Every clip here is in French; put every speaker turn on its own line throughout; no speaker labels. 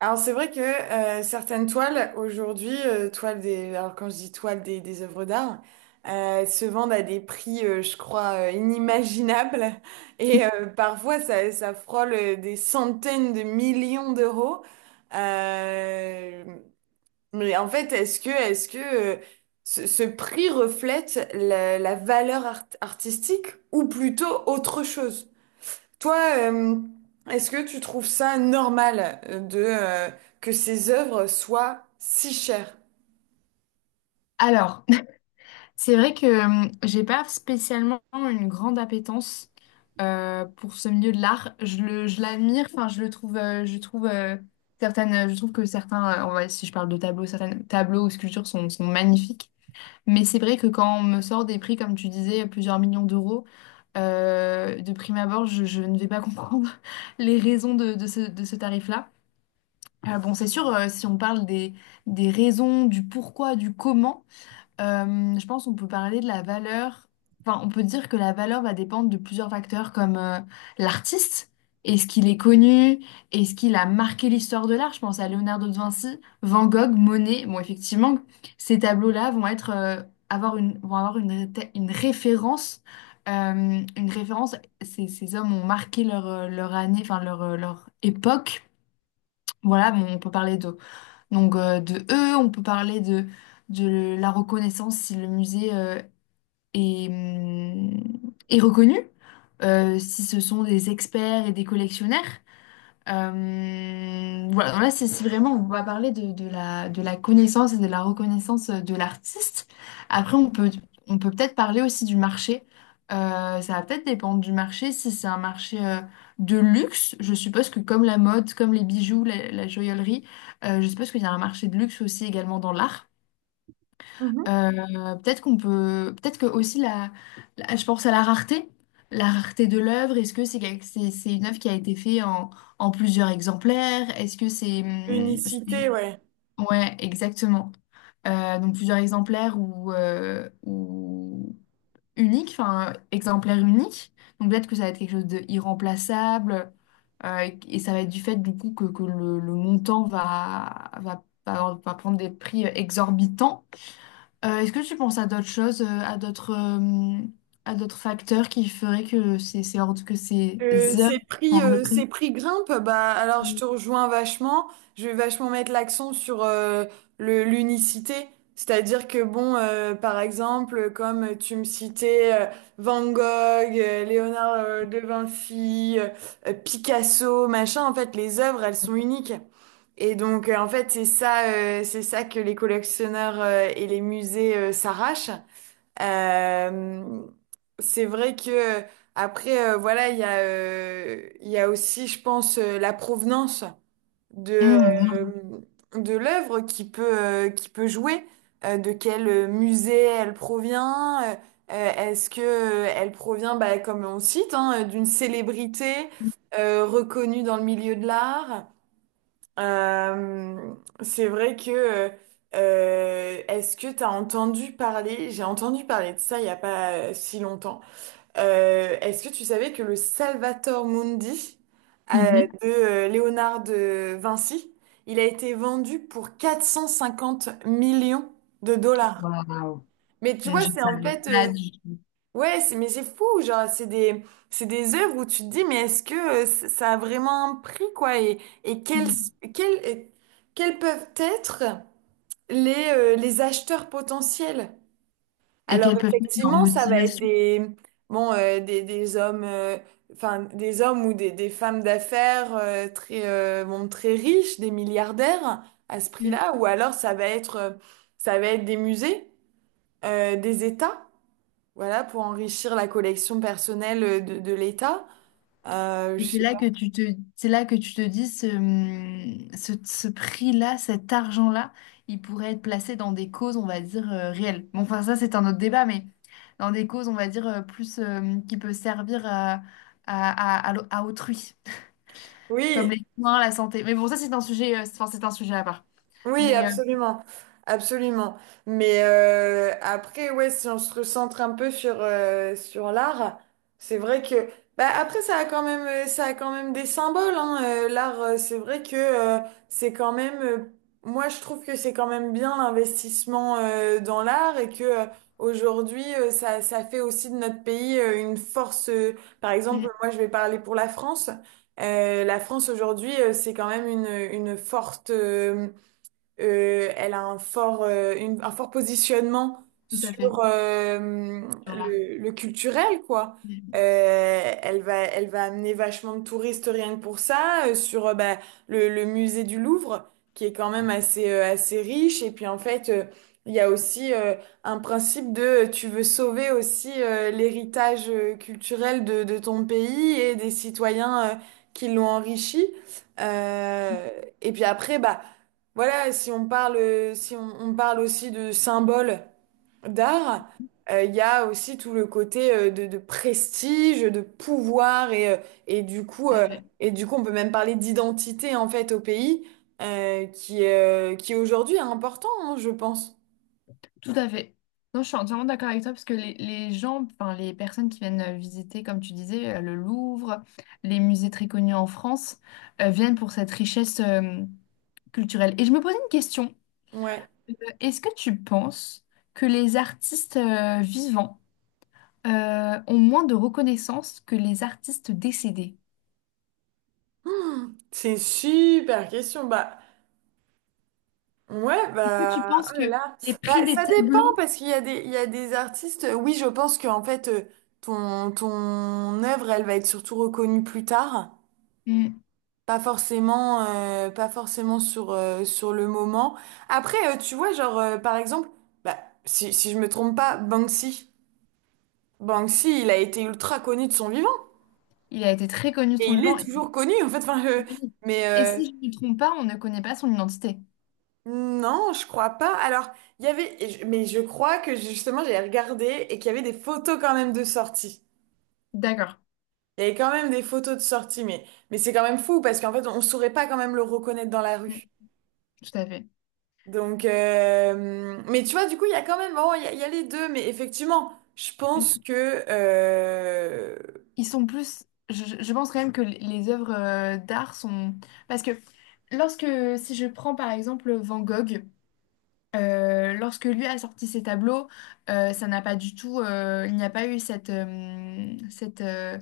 Alors c'est vrai que certaines toiles aujourd'hui, toiles des, alors quand je dis des œuvres d'art, se vendent à des prix, je crois, inimaginables. Et parfois ça frôle des centaines de millions d'euros. Euh, mais en fait, est-ce que ce prix reflète la valeur artistique ou plutôt autre chose? Toi, euh, est-ce que tu trouves ça normal de que ces œuvres soient si chères?
Alors, c'est vrai que j'ai pas spécialement une grande appétence pour ce milieu de l'art. Je l'admire, enfin je le trouve, je trouve je trouve que si je parle de tableaux, certains tableaux ou sculptures sont magnifiques. Mais c'est vrai que quand on me sort des prix, comme tu disais, plusieurs millions d'euros, de prime abord, je ne vais pas comprendre les raisons de ce tarif-là. Bon, c'est sûr, si on parle des raisons, du pourquoi, du comment. Je pense qu'on peut parler de la valeur. Enfin, on peut dire que la valeur va dépendre de plusieurs facteurs comme l'artiste. Est-ce qu'il est connu? Est-ce qu'il a marqué l'histoire de l'art? Je pense à Leonardo da Vinci, Van Gogh, Monet. Bon, effectivement, ces tableaux-là vont avoir vont avoir une référence. euh, une référence. Ces, ces hommes ont marqué leur année, enfin leur époque. Voilà, bon, on peut parler d'eux. De eux, on peut parler de la reconnaissance si le musée est, hum, est reconnu, si ce sont des experts et des collectionneurs. Voilà, là, c'est vraiment, on va parler de la connaissance et de la reconnaissance de l'artiste. Après, on peut peut-être parler aussi du marché. Ça va peut-être dépendre du marché. Si c'est un marché de luxe, je suppose que comme la mode, comme les bijoux, la joaillerie, je suppose qu'il y a un marché de luxe aussi également dans l'art.
Mhm.
Peut-être peut-être que aussi je pense à la rareté de l'œuvre. Est-ce que c'est une œuvre qui a été faite en plusieurs exemplaires? Est-ce que
L'unicité, ouais.
ouais, exactement. Donc plusieurs exemplaires ou unique, enfin exemplaire unique. Donc peut-être que ça va être quelque chose d'irremplaçable et ça va être du fait du coup que le montant va prendre des prix exorbitants. Est-ce que tu penses à d'autres choses, à d'autres facteurs qui feraient que c'est hors de, que ces heures
Ces
sont
prix,
hors de
ces
prix?
prix grimpent, bah alors je te rejoins vachement. Je vais vachement mettre l'accent sur le l'unicité, c'est-à-dire que bon, par exemple, comme tu me citais Van Gogh, Léonard de Vinci, Picasso, machin, en fait, les œuvres, elles sont uniques. Et donc, en fait, c'est ça que les collectionneurs et les musées s'arrachent. Euh, c'est vrai que après, voilà, il y a aussi, je pense, la provenance de
Mmh,
euh,
bien.
de l'œuvre qui peut jouer. De quel musée elle provient? Est-ce que elle provient, bah, comme on cite, hein, d'une célébrité reconnue dans le milieu de l'art? Euh, c'est vrai que est-ce que t'as entendu parler, j'ai entendu parler de ça il y a pas si longtemps. Est-ce que tu savais que le Salvator Mundi euh,
Mhm.
de Léonard de Vinci, il a été vendu pour 450 millions de dollars.
Waouh,
Mais tu vois,
je ne
c'est en
savais
fait,
pas du tout.
ouais, mais c'est fou, genre, c'est des œuvres où tu te dis, mais est-ce que ça a vraiment un prix, quoi, et,
Mmh.
quels, euh, quels peuvent être les acheteurs potentiels?
Et
Alors,
qu'elles peuvent être en
effectivement, ça va être
motivation.
des, bon, des hommes, enfin, des hommes ou des femmes d'affaires très, bon, très riches, des milliardaires à ce prix-là, ou alors ça va être des musées, des États. Voilà, pour enrichir la collection personnelle de l'État. Je
Et c'est
sais
là
pas.
que tu c'est là que tu te dis ce prix-là, cet argent-là, il pourrait être placé dans des causes, on va dire, réelles. Bon, enfin, ça, c'est un autre débat, mais dans des causes, on va dire, plus qui peut servir à l'au- à autrui, comme
Oui,
les soins, la santé. Mais bon, ça, c'est un sujet, c'est enfin, c'est un sujet à part.
oui,
Mais euh,
absolument, absolument. Mais après, ouais, si on se recentre un peu sur sur l'art, c'est vrai que bah après ça a quand même ça a quand même des symboles, hein. L'art, c'est vrai que c'est quand même moi je trouve que c'est quand même bien l'investissement dans l'art et que aujourd'hui ça fait aussi de notre pays une force. Par exemple,
hum,
moi je vais parler pour la France. La France aujourd'hui, c'est quand même une forte elle a un fort, un fort positionnement
Tout à fait,
sur
sur l'art.
le culturel, quoi.
Hum,
Elle va, elle va amener vachement de touristes rien que pour ça, sur bah, le musée du Louvre, qui est quand même assez, assez riche. Et puis en fait, il y a aussi un principe de tu veux sauver aussi l'héritage culturel de ton pays et des citoyens qui l'ont enrichi. Euh, et puis après, bah, voilà, si on parle, si on parle aussi de symboles d'art, il y a aussi tout le côté de prestige, de pouvoir et, et du coup,
tout à
euh,
fait.
et du coup, on peut même parler d'identité en fait au pays, qui aujourd'hui est important, hein, je pense.
Tout à fait. Non, je suis entièrement d'accord avec toi parce que les gens, enfin les personnes qui viennent visiter, comme tu disais, le Louvre, les musées très connus en France, viennent pour cette richesse culturelle. Et je me posais une question.
Ouais.
Euh, Est-ce que tu penses que les artistes vivants ont moins de reconnaissance que les artistes décédés?
Hmm, c'est une super question. Bah, ouais,
Est-ce que tu
bah,
penses
oh là
que
là.
les prix
Bah,
des
ça dépend
tableaux,
parce qu'il y a il y a des artistes. Oui, je pense qu'en fait, ton œuvre, elle va être surtout reconnue plus tard.
Hmm,
Pas forcément, pas forcément sur, sur le moment. Après, tu vois, genre, par exemple, bah, si, si je me trompe pas, Banksy. Banksy, il a été ultra connu de son vivant.
il a été très connu de
Et
son
il est
vivant, et,
toujours connu, en fait. Enfin,
oui.
mais,
Et si je ne me trompe pas, on ne connaît pas son identité.
non, je crois pas. Alors, il y avait, mais je crois que justement, j'avais regardé et qu'il y avait des photos quand même de sortie.
D'accord.
Il y avait quand même des photos de sortie, mais c'est quand même fou parce qu'en fait, on saurait pas quand même le reconnaître dans la
Hmm.
rue.
Tout à fait.
Donc, mais tu vois, du coup, il y a quand même, bon, il y a les deux, mais effectivement, je pense
Mm.
que,
Ils sont plus. Je pense quand même que les œuvres d'art sont. Parce que lorsque. Si je prends par exemple Van Gogh. Lorsque lui a sorti ses tableaux, ça n'a pas du tout, il n'y a pas eu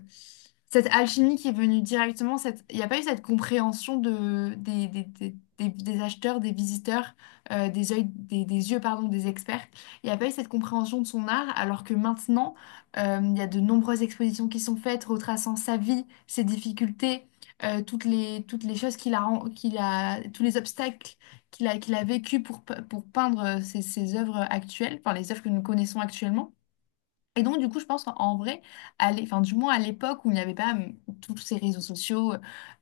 cette alchimie qui est venue directement, cette, il n'y a pas eu cette compréhension de, des acheteurs, des visiteurs, des yeux, pardon, des experts. Il n'y a pas eu cette compréhension de son art, alors que maintenant, il y a de nombreuses expositions qui sont faites, retraçant sa vie, ses difficultés, toutes les choses qu'il a, tous les obstacles qu'il a vécu pour peindre ses œuvres actuelles, enfin les œuvres que nous connaissons actuellement. Et donc, du coup, je pense qu'en vrai, enfin, du moins à l'époque où il n'y avait pas tous ces réseaux sociaux,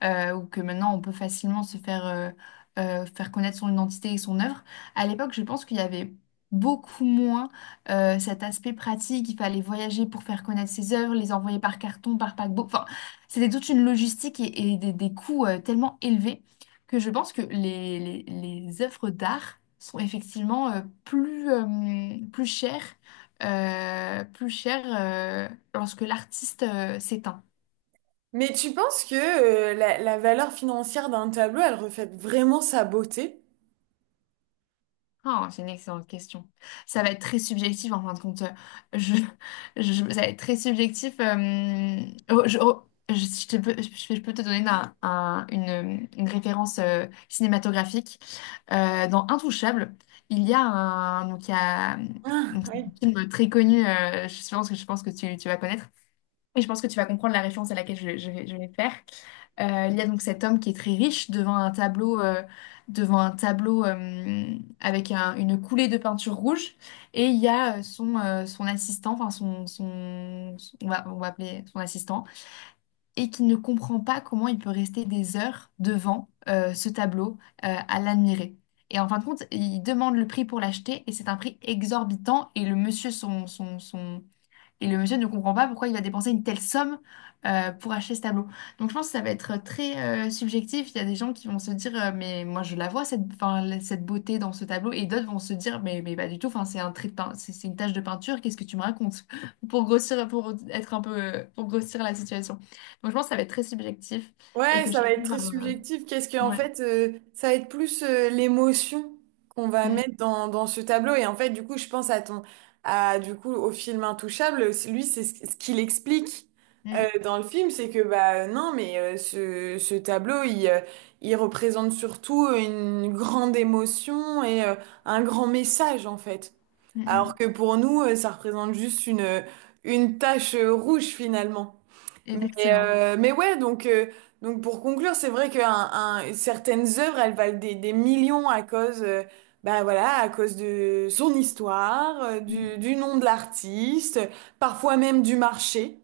ou que maintenant on peut facilement se faire, faire connaître son identité et son œuvre, à l'époque, je pense qu'il y avait beaucoup moins cet aspect pratique. Il fallait voyager pour faire connaître ses œuvres, les envoyer par carton, par paquebot. Enfin, c'était toute une logistique et des coûts tellement élevés que je pense que les œuvres d'art sont effectivement plus chères plus cher lorsque l'artiste s'éteint?
mais tu penses que la valeur financière d'un tableau, elle reflète vraiment sa beauté?
Ah, c'est une excellente question. Ça va être très subjectif en fin de compte. Je, Ça va être très subjectif. Oh, je te peux, Je peux te donner une référence cinématographique. Dans Intouchable, il y a,
Ah,
donc c'est un film très connu, je pense que tu vas connaître. Et je pense que tu vas comprendre la référence à laquelle je vais faire. Il y a donc cet homme qui est très riche devant un tableau, avec une coulée de peinture rouge. Et il y a son assistant, enfin on va appeler son assistant, et qui ne comprend pas comment il peut rester des heures devant ce tableau à l'admirer. Et en fin de compte, il demande le prix pour l'acheter et c'est un prix exorbitant. Et le monsieur ne comprend pas pourquoi il va dépenser une telle somme pour acheter ce tableau. Donc je pense que ça va être très subjectif. Il y a des gens qui vont se dire mais moi je la vois cette, enfin, cette beauté dans ce tableau et d'autres vont se dire mais pas du tout. Enfin c'est une tache de peinture. Qu'est-ce que tu me racontes? Pour grossir pour être un peu pour grossir la situation. Donc je pense que ça va être très subjectif et
ouais,
que
ça va
chacun
être
va
très subjectif. Qu'est-ce que, en
ouais.
fait, ça va être plus l'émotion qu'on va
Mm,
mettre dans, dans ce tableau. Et en fait, du coup, je pense à ton, à, du coup, au film Intouchable. C'est- lui, c'est ce ce qu'il explique
mm,
dans le film, c'est que, bah, non, mais ce tableau, il représente surtout une grande émotion et un grand message, en fait.
mm,
Alors
mm.
que pour nous, ça représente juste une tache rouge, finalement. Mais,
Exactement.
mais ouais, donc pour conclure, c'est vrai que un, certaines œuvres, elles valent des millions à cause, bah voilà, à cause de son histoire,
Mm,
du nom de l'artiste, parfois même du marché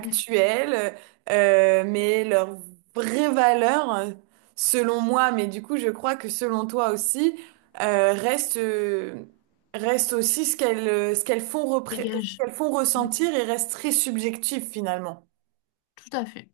mm.
Mais leur vraie valeur, selon moi, mais du coup, je crois que selon toi aussi, reste, reste aussi ce qu'elles, ce
Dégage.
qu'elles font
Mm,
ressentir et reste très subjectif finalement.
tout à fait.